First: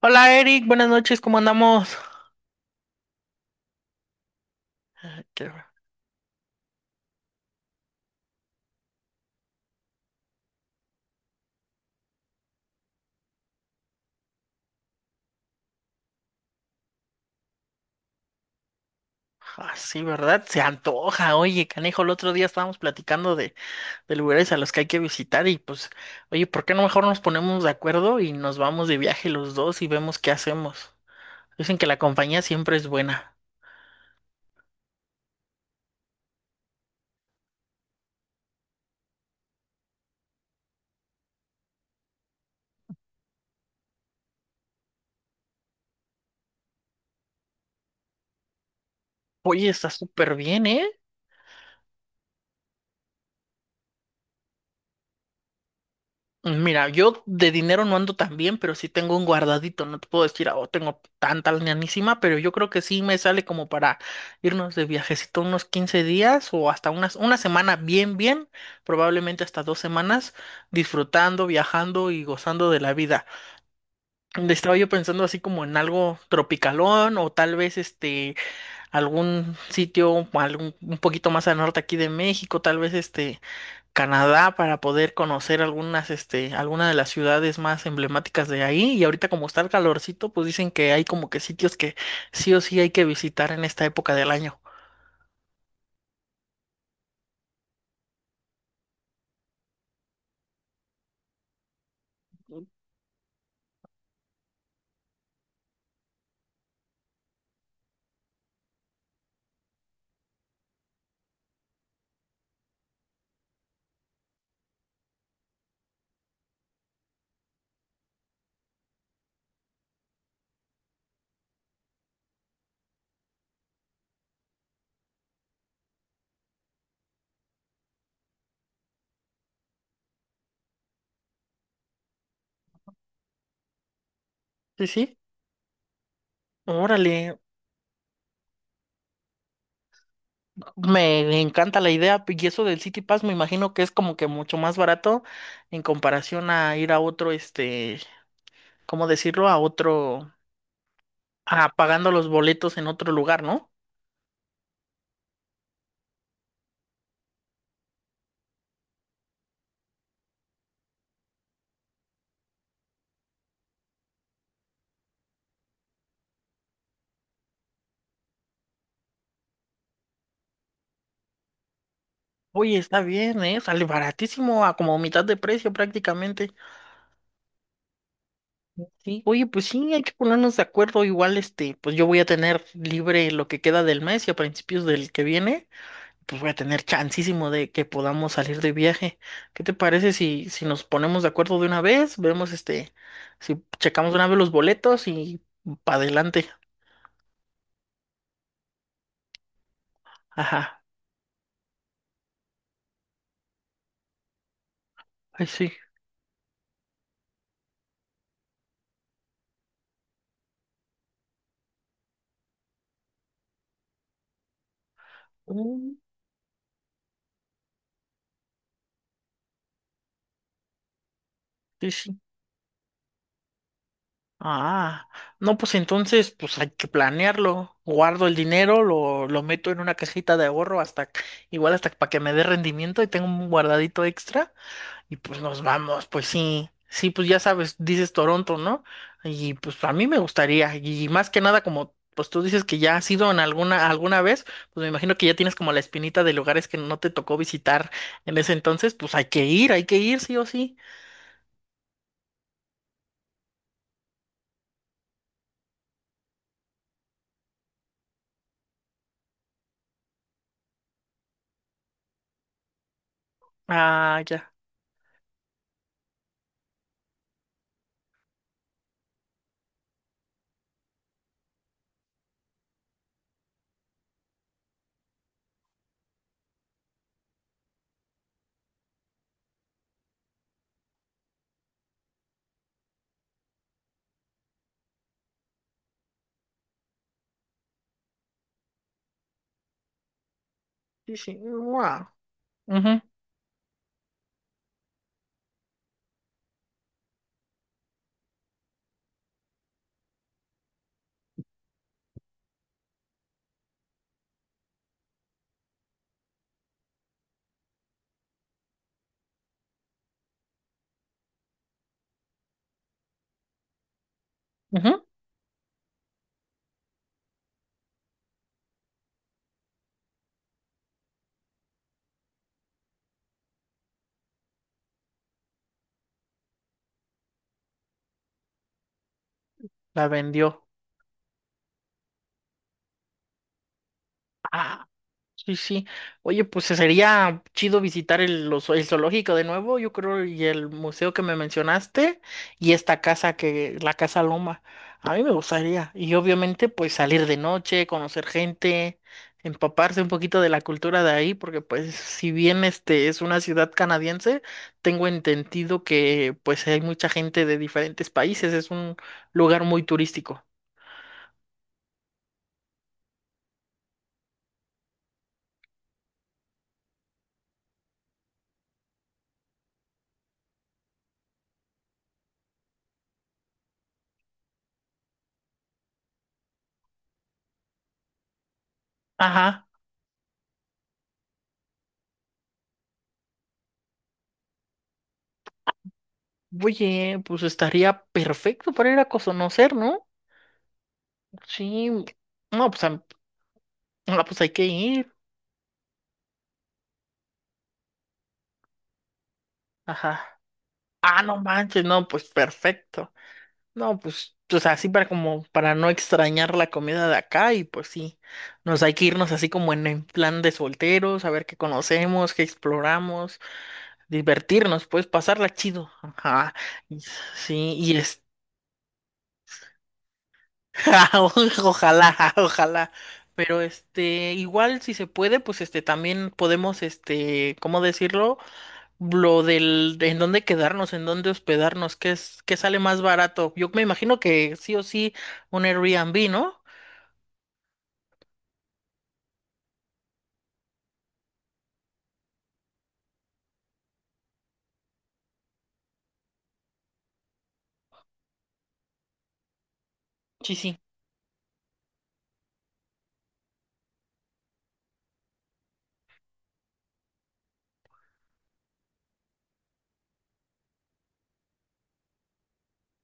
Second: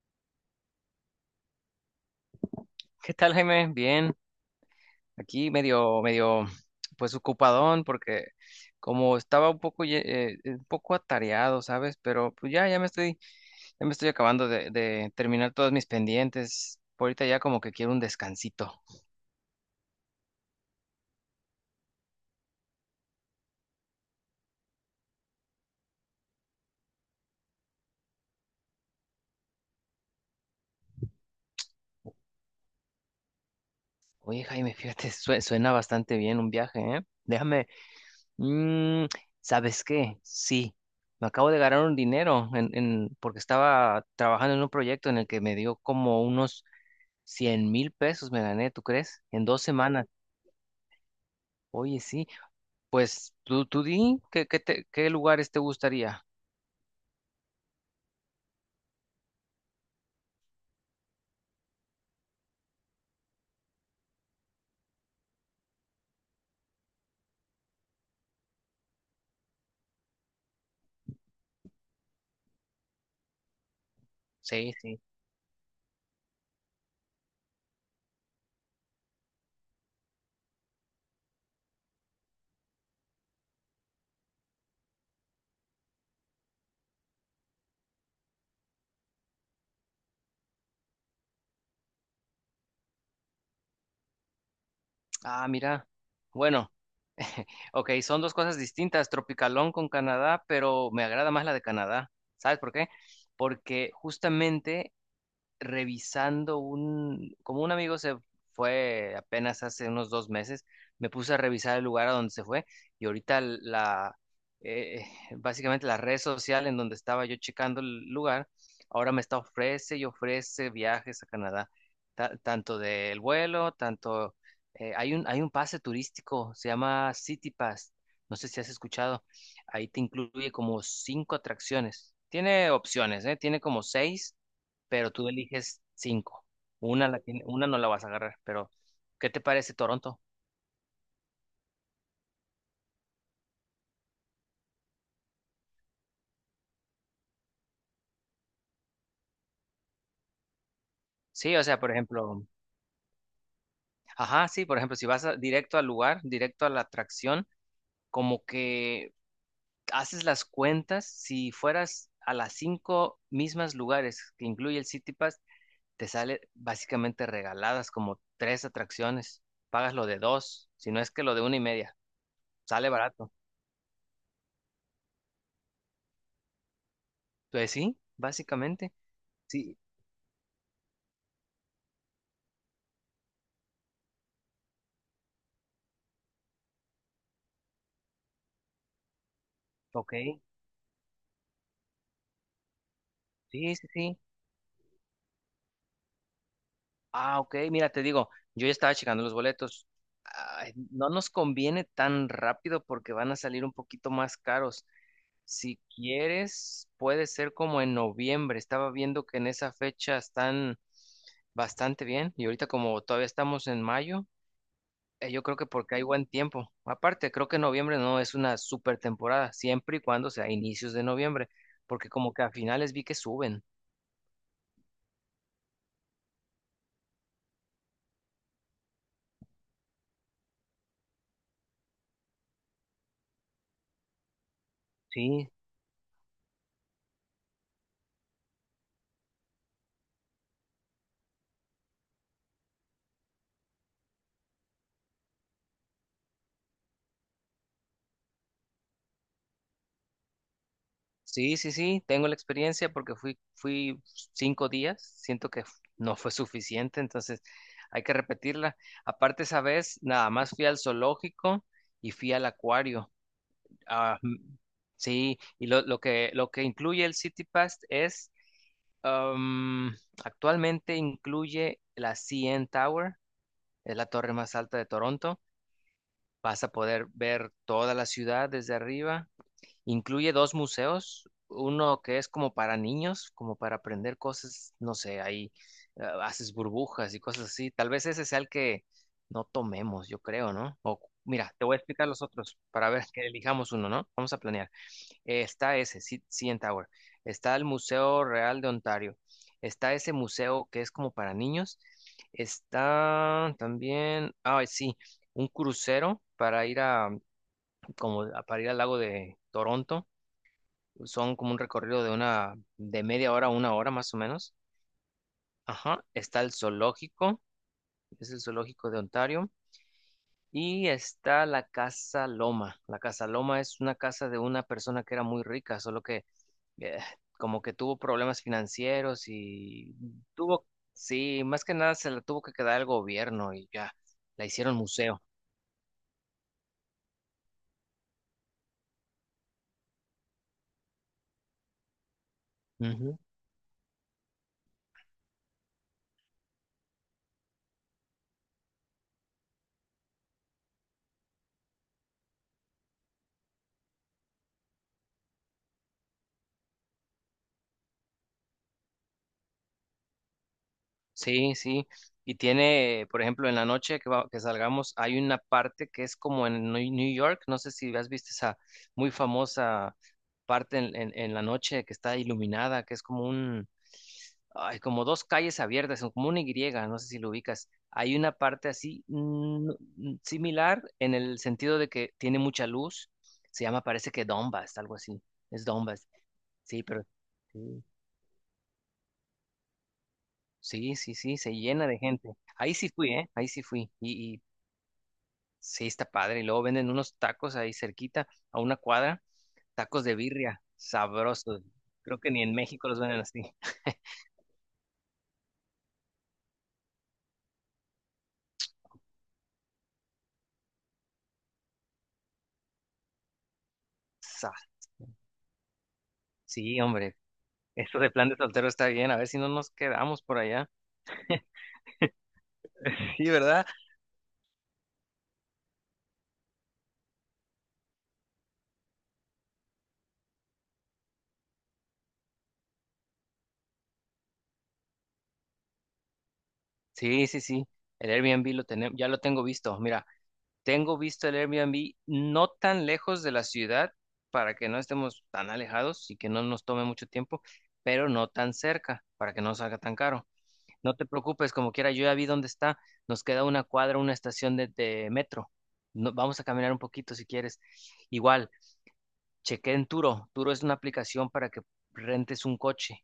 Hola Eric, buenas noches, ¿cómo andamos? ¿Qué tal, Jaime? Bien, aquí Qué- medio, medio, pues ocupadón, porque como estaba un poco, un poco atareado, ¿sabes? Pero pues ya, ya me estoy acabando de terminar todos mis pendientes. Por ahorita ya como que quiero un descansito. Ah, sí, ¿verdad? Se antoja. Oye, canejo, el otro día estábamos platicando de lugares a los que hay que visitar y pues, oye, ¿por qué no mejor nos ponemos de acuerdo y nos vamos de viaje los dos y vemos qué hacemos? Dicen que la compañía siempre es buena. Oye, Jaime, fíjate, suena bastante bien un viaje, ¿eh? Déjame, mm, ¿sabes qué? Sí, me acabo de ganar un dinero porque estaba trabajando en un proyecto en el que me dio como unos. Cien mil pesos me gané, ¿tú crees? En dos Oye, está semanas. súper bien, ¿eh? Oye, sí. Pues tú di, ¿qué lugares te gustaría? Mira, yo de dinero no ando tan bien, pero sí tengo un guardadito. No te puedo decir, oh, tengo tanta lanísima, pero yo creo que sí me sale como para irnos de viajecito unos 15 días o hasta una semana bien, bien, probablemente hasta 2 semanas, disfrutando, viajando y gozando de la vida. Sí, Estaba yo sí. pensando así como en algo tropicalón o tal vez este algún sitio, algún un poquito más al norte aquí de México, tal vez este. Canadá para poder conocer algunas, este, algunas de las ciudades más emblemáticas de ahí. Y ahorita como está el calorcito, pues dicen que hay como que sitios que sí o sí hay que visitar en esta época del año. Ah, mira. Bueno, ok, son dos cosas distintas. Tropicalón con Canadá, pero me agrada más la de Canadá. ¿Sabes por qué? Porque justamente revisando un, como un amigo se fue apenas hace unos dos meses, me puse a revisar el lugar a donde se fue y ahorita la, eh, básicamente la red social en donde estaba yo checando el lugar, ahora me está ofrece y ofrece viajes a Canadá, tanto del vuelo, tanto, hay un pase turístico, se llama City Pass, no sé si has escuchado, ahí te incluye como cinco atracciones. Tiene opciones, ¿eh? Tiene como seis, Sí, pero sí. tú eliges cinco. Una, Órale, una no la vas a agarrar, pero ¿qué te parece Toronto? me encanta la idea y eso del City Pass me imagino que es como que mucho más barato en comparación a ir a otro, este, ¿cómo decirlo? A otro, Sí, o a sea, por pagando los ejemplo, boletos en otro lugar, ¿no? ajá, sí, por ejemplo, si vas a- directo al lugar, directo a la atracción, como que haces las cuentas, si fueras a las cinco mismas lugares que incluye el City Pass, te sale básicamente regaladas como tres atracciones, pagas lo de dos, si no es que lo de una y media, Oye, sale está barato. bien, ¿eh? Sale baratísimo, a como mitad de precio prácticamente. Pues sí, básicamente, Sí, oye, pues sí, sí, hay que ponernos de acuerdo. Igual, este, pues yo voy a tener libre lo que queda del mes y a principios del que viene, pues voy a tener chancísimo de que podamos salir de viaje. ¿Qué te parece ok, si nos ponemos de acuerdo de una vez? Vemos, este, si sí, sí, checamos de sí. una vez los boletos y para adelante. Ah, ok, mira, te digo, yo ya estaba checando los boletos. Ay, Ajá, no nos conviene tan rápido porque van a salir un poquito más caros. ay, sí. Si quieres, puede ser como en noviembre. Estaba viendo que en esa fecha están bastante bien y ahorita como todavía estamos en mayo, yo creo que porque Mm. hay buen tiempo. Aparte, creo que noviembre no es una super temporada, siempre y cuando sea inicios de noviembre, Sí, porque sí. como que a finales vi que suben. Ah, no, pues entonces, pues hay que planearlo. Guardo el dinero, lo meto en una cajita de ahorro igual hasta para que me dé rendimiento y tengo un guardadito extra y pues Sí, nos vamos, pues sí, sí, pues ya sabes, dices Toronto, ¿no? Y pues a mí me gustaría y más que nada como, pues tú dices que ya has ido en alguna vez, pues me imagino que ya tienes como la espinita de lugares que no te tocó visitar en ese entonces, pues hay que ir sí o sí. sí, sí, sí, tengo la experiencia porque fui cinco días, siento que no fue suficiente, entonces hay que repetirla. Aparte, esa vez nada más fui al zoológico y fui al acuario. Ah, Ah, mm, ya. sí, lo que incluye el City Pass es, am, actualmente incluye la CN Tower, es la torre más alta de Toronto. Vas a poder ver toda la ciudad desde arriba. Incluye dos museos, uno que es como para niños, como para aprender cosas, no sé, ahí haces burbujas y cosas así. Tal vez ese sea el que no tomemos, yo creo, ¿no? O Sí, sí. mira, te voy a Wow. explicar los otros para ver que elijamos uno, ¿no? Vamos a planear. Está ese, CN Tower. Está el Museo Real de Ontario. Está ese museo que es como para niños. Está también, ah, sí, un crucero para ir a, para ir al lago de Toronto. Son como un recorrido de una, de media hora a una hora más o menos. Ajá. Está el zoológico, es el zoológico de Ontario. Y está la Casa Loma. La Casa Loma es una casa de una persona que era muy rica, solo que eh, como que tuvo problemas financieros y La vendió. tuvo, sí, más que nada se la tuvo que quedar el gobierno y ya, la hicieron Ah, museo. sí, sí. Oye, pues sería chido visitar el zoológico de nuevo, yo creo, y el museo que me mencionaste, y esta Ujú. casa la Casa Loma. A mí me gustaría. Y obviamente, pues salir de noche, conocer gente, empaparse un poquito de la cultura de ahí, porque pues si bien este es una ciudad canadiense, tengo entendido que pues hay mucha gente de diferentes países, es un lugar muy turístico. Sí, sí. Y tiene, por ejemplo, en la noche que salgamos, hay una parte que es como en New York. No sé si has visto esa muy famosa parte en la noche que está iluminada, que es como un, ay, como dos calles abiertas, son como una Y, no sé si lo ubicas. Hay una parte así Ajá. Similar en el sentido de que tiene mucha luz. Se llama, parece que Donbass, algo así. Es Donbass. Sí, pero Oye, pues sí, estaría perfecto para ir a conocer, ¿no? sí, sí, sí, se Sí, llena de gente. no, Ahí pues, sí fui, ¿eh? Ahí sí fui. no, Y, pues y hay que ir. sí, está padre. Y luego venden unos tacos ahí cerquita, a una cuadra, tacos de Ajá. birria, Ah, no sabrosos. manches, no, Creo pues que ni en México los perfecto. venden así. No, pues, o sea, así para como, para no extrañar la comida de acá y pues sí, nos hay que irnos así como en plan de solteros, a ver qué conocemos, qué exploramos, Sa- divertirnos, pues pasarla chido. Ajá. Sí, Y- hombre, Sí, y esto de este. plan de soltero está bien, a ver si no nos quedamos por allá. Ojalá, ojalá. Sí, Pero ¿verdad? este, igual si se puede, pues este, también podemos, este, ¿cómo decirlo? De en dónde quedarnos, en dónde hospedarnos, qué es, qué sale más barato. Yo me imagino que sí o sí un Airbnb, ¿no? Sí, sí, sí. El Airbnb lo tenemos, ya lo tengo visto. Mira, tengo visto el Airbnb no tan lejos de la ciudad para que no estemos tan alejados y que no nos tome mucho tiempo, pero no tan cerca para que no salga tan caro. Sí, sí. No te preocupes, como quiera, yo ya vi dónde está. Nos queda una cuadra, una estación de metro. Vamos a caminar un poquito si quieres. Igual, chequé en Turo. Turo es una aplicación para que rentes un coche.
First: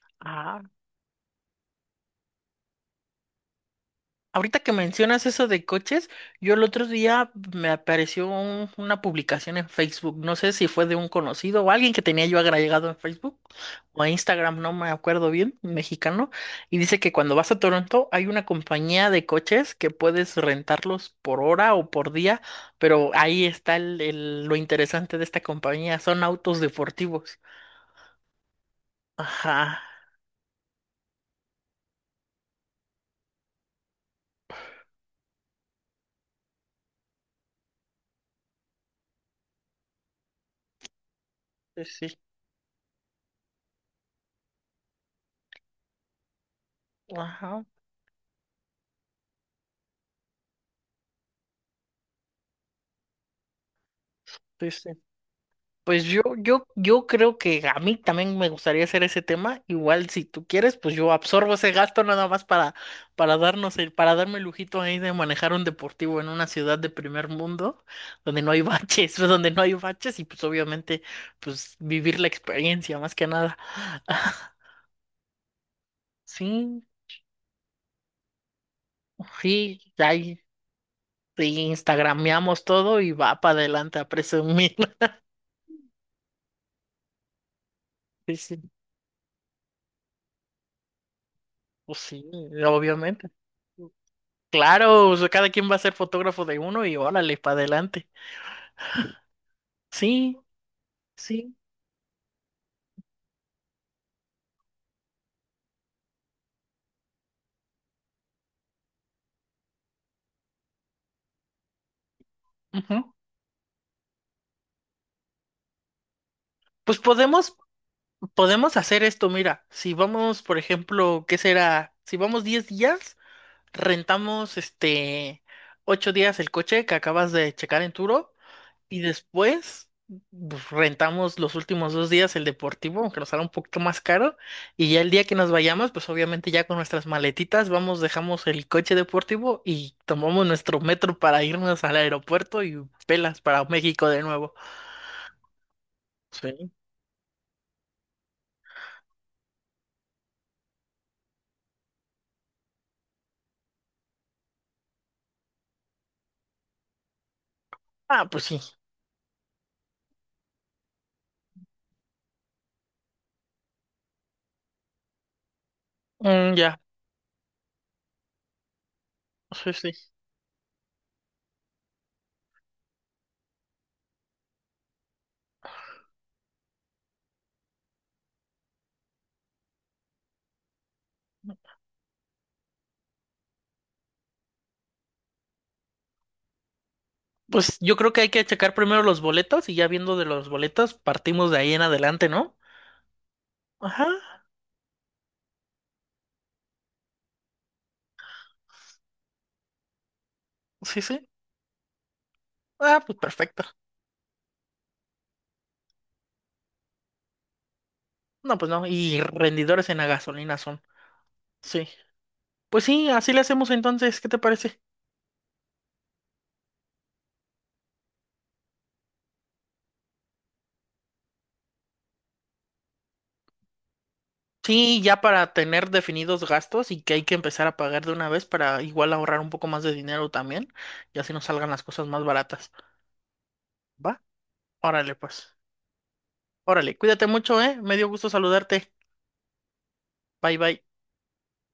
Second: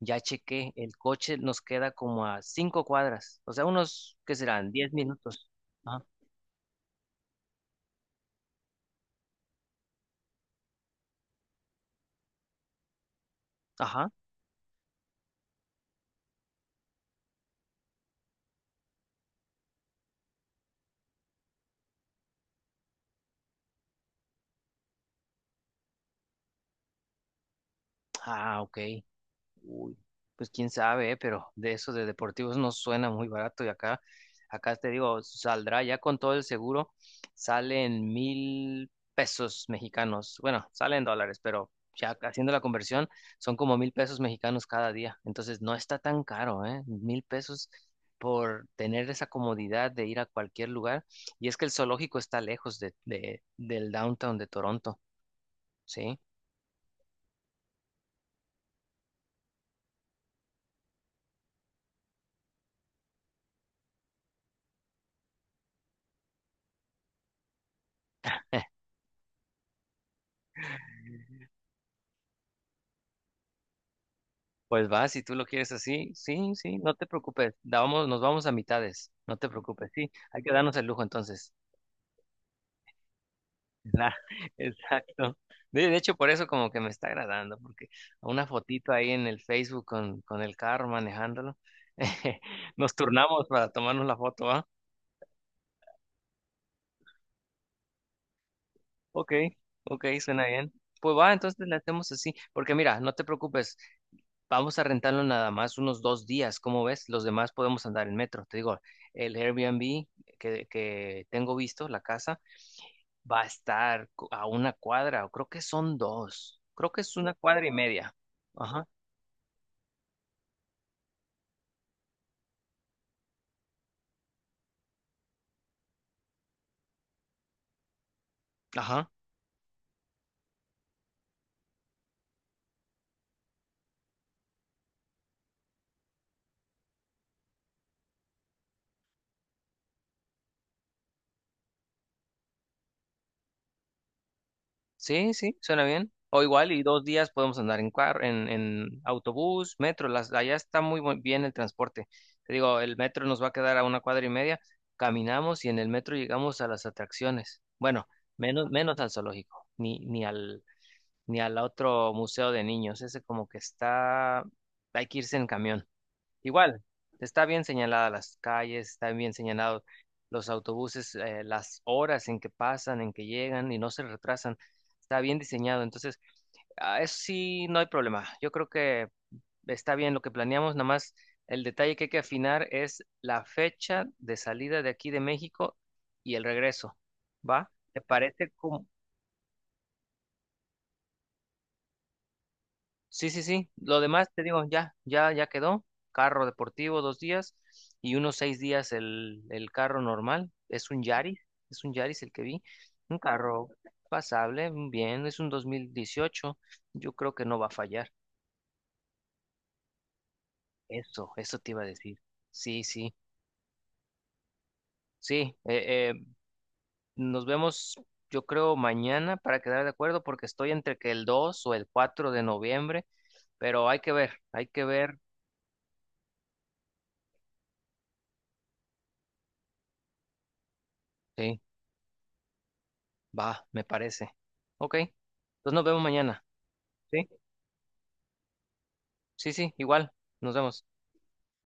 Ya Ah, chequé, el coche nos queda como a cinco cuadras, o sea, unos, ¿qué ahorita serán? que Diez mencionas eso minutos. de Ajá. coches, yo el otro día me apareció una publicación en Facebook, no sé si fue de un conocido o alguien que tenía yo agregado en Facebook o Ajá. en Instagram, no me acuerdo bien, mexicano, y dice que cuando vas a Toronto hay una compañía de coches que puedes rentarlos por hora o por día, pero ahí está lo interesante de esta compañía, son autos deportivos. Ah, ok. Ajá, Uy, pues quién sabe, pero de eso de deportivos no suena muy barato y acá, acá te digo, saldrá ya con todo el seguro, salen mil pesos mexicanos, bueno, salen dólares, pero sí, sí, ya haciendo la conversión son como mil pesos mexicanos cada día, entonces no está tan caro, ¿eh? Mil ajá, pesos por tener esa comodidad de ir a cualquier lugar y es que el zoológico está lejos del downtown de sí, sí. Toronto, Pues ¿sí? yo creo que a mí también me gustaría hacer ese tema. Igual si tú quieres, pues yo absorbo ese gasto nada más para, para darme el lujito ahí de manejar un deportivo en una ciudad de primer mundo, donde no hay baches, donde no hay baches, y pues obviamente, pues vivir la experiencia más que nada. Pues va, si tú lo quieres así, sí, sí, Sí, no te preocupes. Nos vamos a mitades, no te sí, preocupes, sí, ahí hay que darnos el lujo entonces. sí, instagrameamos todo y va para La- adelante a presumir. exacto. De hecho, por eso como que me está agradando, porque Sí, una sí, fotito ahí en el Facebook con el carro manejándolo, pues sí, nos obviamente. turnamos para tomarnos la foto, ¿va? Claro, o sea, cada quien va a ser fotógrafo de uno y órale, para adelante. Ok, ok, Sí, suena bien. Pues va, sí, entonces le hacemos así, porque mira, no te preocupes, vamos a rentarlo nada más unos dos días, ¿cómo ves? Los demás podemos andar en metro. Te digo, el Airbnb que tengo visto, la casa, ujú. va a estar a una cuadra, o creo que son dos, creo Pues que es una podemos, cuadra y media. podemos Ajá, hacer esto, mira, si vamos, por ejemplo, ¿qué será? Si vamos 10 días, rentamos este 8 días el coche que acabas de checar en Turo. Y ajá. después pues, rentamos los últimos 2 días el deportivo, aunque nos sale un poquito más caro. Y ya el día que nos vayamos, pues obviamente ya con nuestras maletitas vamos, dejamos el coche deportivo y tomamos nuestro metro para irnos al aeropuerto y pelas para México de nuevo. Sí, sí, suena bien. O Sí. igual, y dos días podemos andar en carro, en autobús, metro. Las, allá está muy bien el transporte. Te digo, el metro nos va a quedar a una cuadra y media. Caminamos y en el metro llegamos a las atracciones. Bueno, Ah, pues sí. Menos al zoológico, ni al, ni al otro museo de niños. Ese como que está, hay que irse en camión. Mm, ya. Igual, está bien señalada las calles, están bien Sí, señalados sí. los autobuses, las horas en que pasan, en que llegan y no se retrasan. Está bien diseñado. Entonces, ah, eso sí, no hay problema. Yo creo que está bien lo que planeamos. Nada más el detalle que hay que afinar es la fecha de salida de aquí de México y el regreso. ¿Va? Pues yo ¿Te creo que hay que parece checar como, primero los boletos y ya viendo de los boletos partimos de ahí en adelante, ¿no? sí, sí, sí? Lo Ajá. demás te digo, ya, ya, ya quedó. Carro deportivo dos días y unos seis días el carro normal. Sí, sí. Es un Yaris el que vi. Ah, pues Un perfecto. carro pasable, bien, es un 2018. Yo creo que no va a fallar. No, pues no. Y rendidores en la gasolina son. Eso te iba a Sí. decir. Pues Sí, sí, sí, así le hacemos entonces, ¿qué te parece? sí. Nos vemos, yo creo, mañana para quedar de acuerdo porque estoy entre que el 2 o el 4 de noviembre, pero hay que ver, hay que Sí, ver. ya para tener definidos gastos y que hay que empezar a pagar de una vez para igual ahorrar un poco más de dinero también, y así nos Sí. salgan las cosas más baratas. Va, me ¿Va? parece. Ok. Órale, pues. Entonces nos vemos mañana. Órale, cuídate ¿Sí? mucho, ¿eh? Me dio gusto saludarte. Sí, sí, igual. Nos Bye, bye. vemos.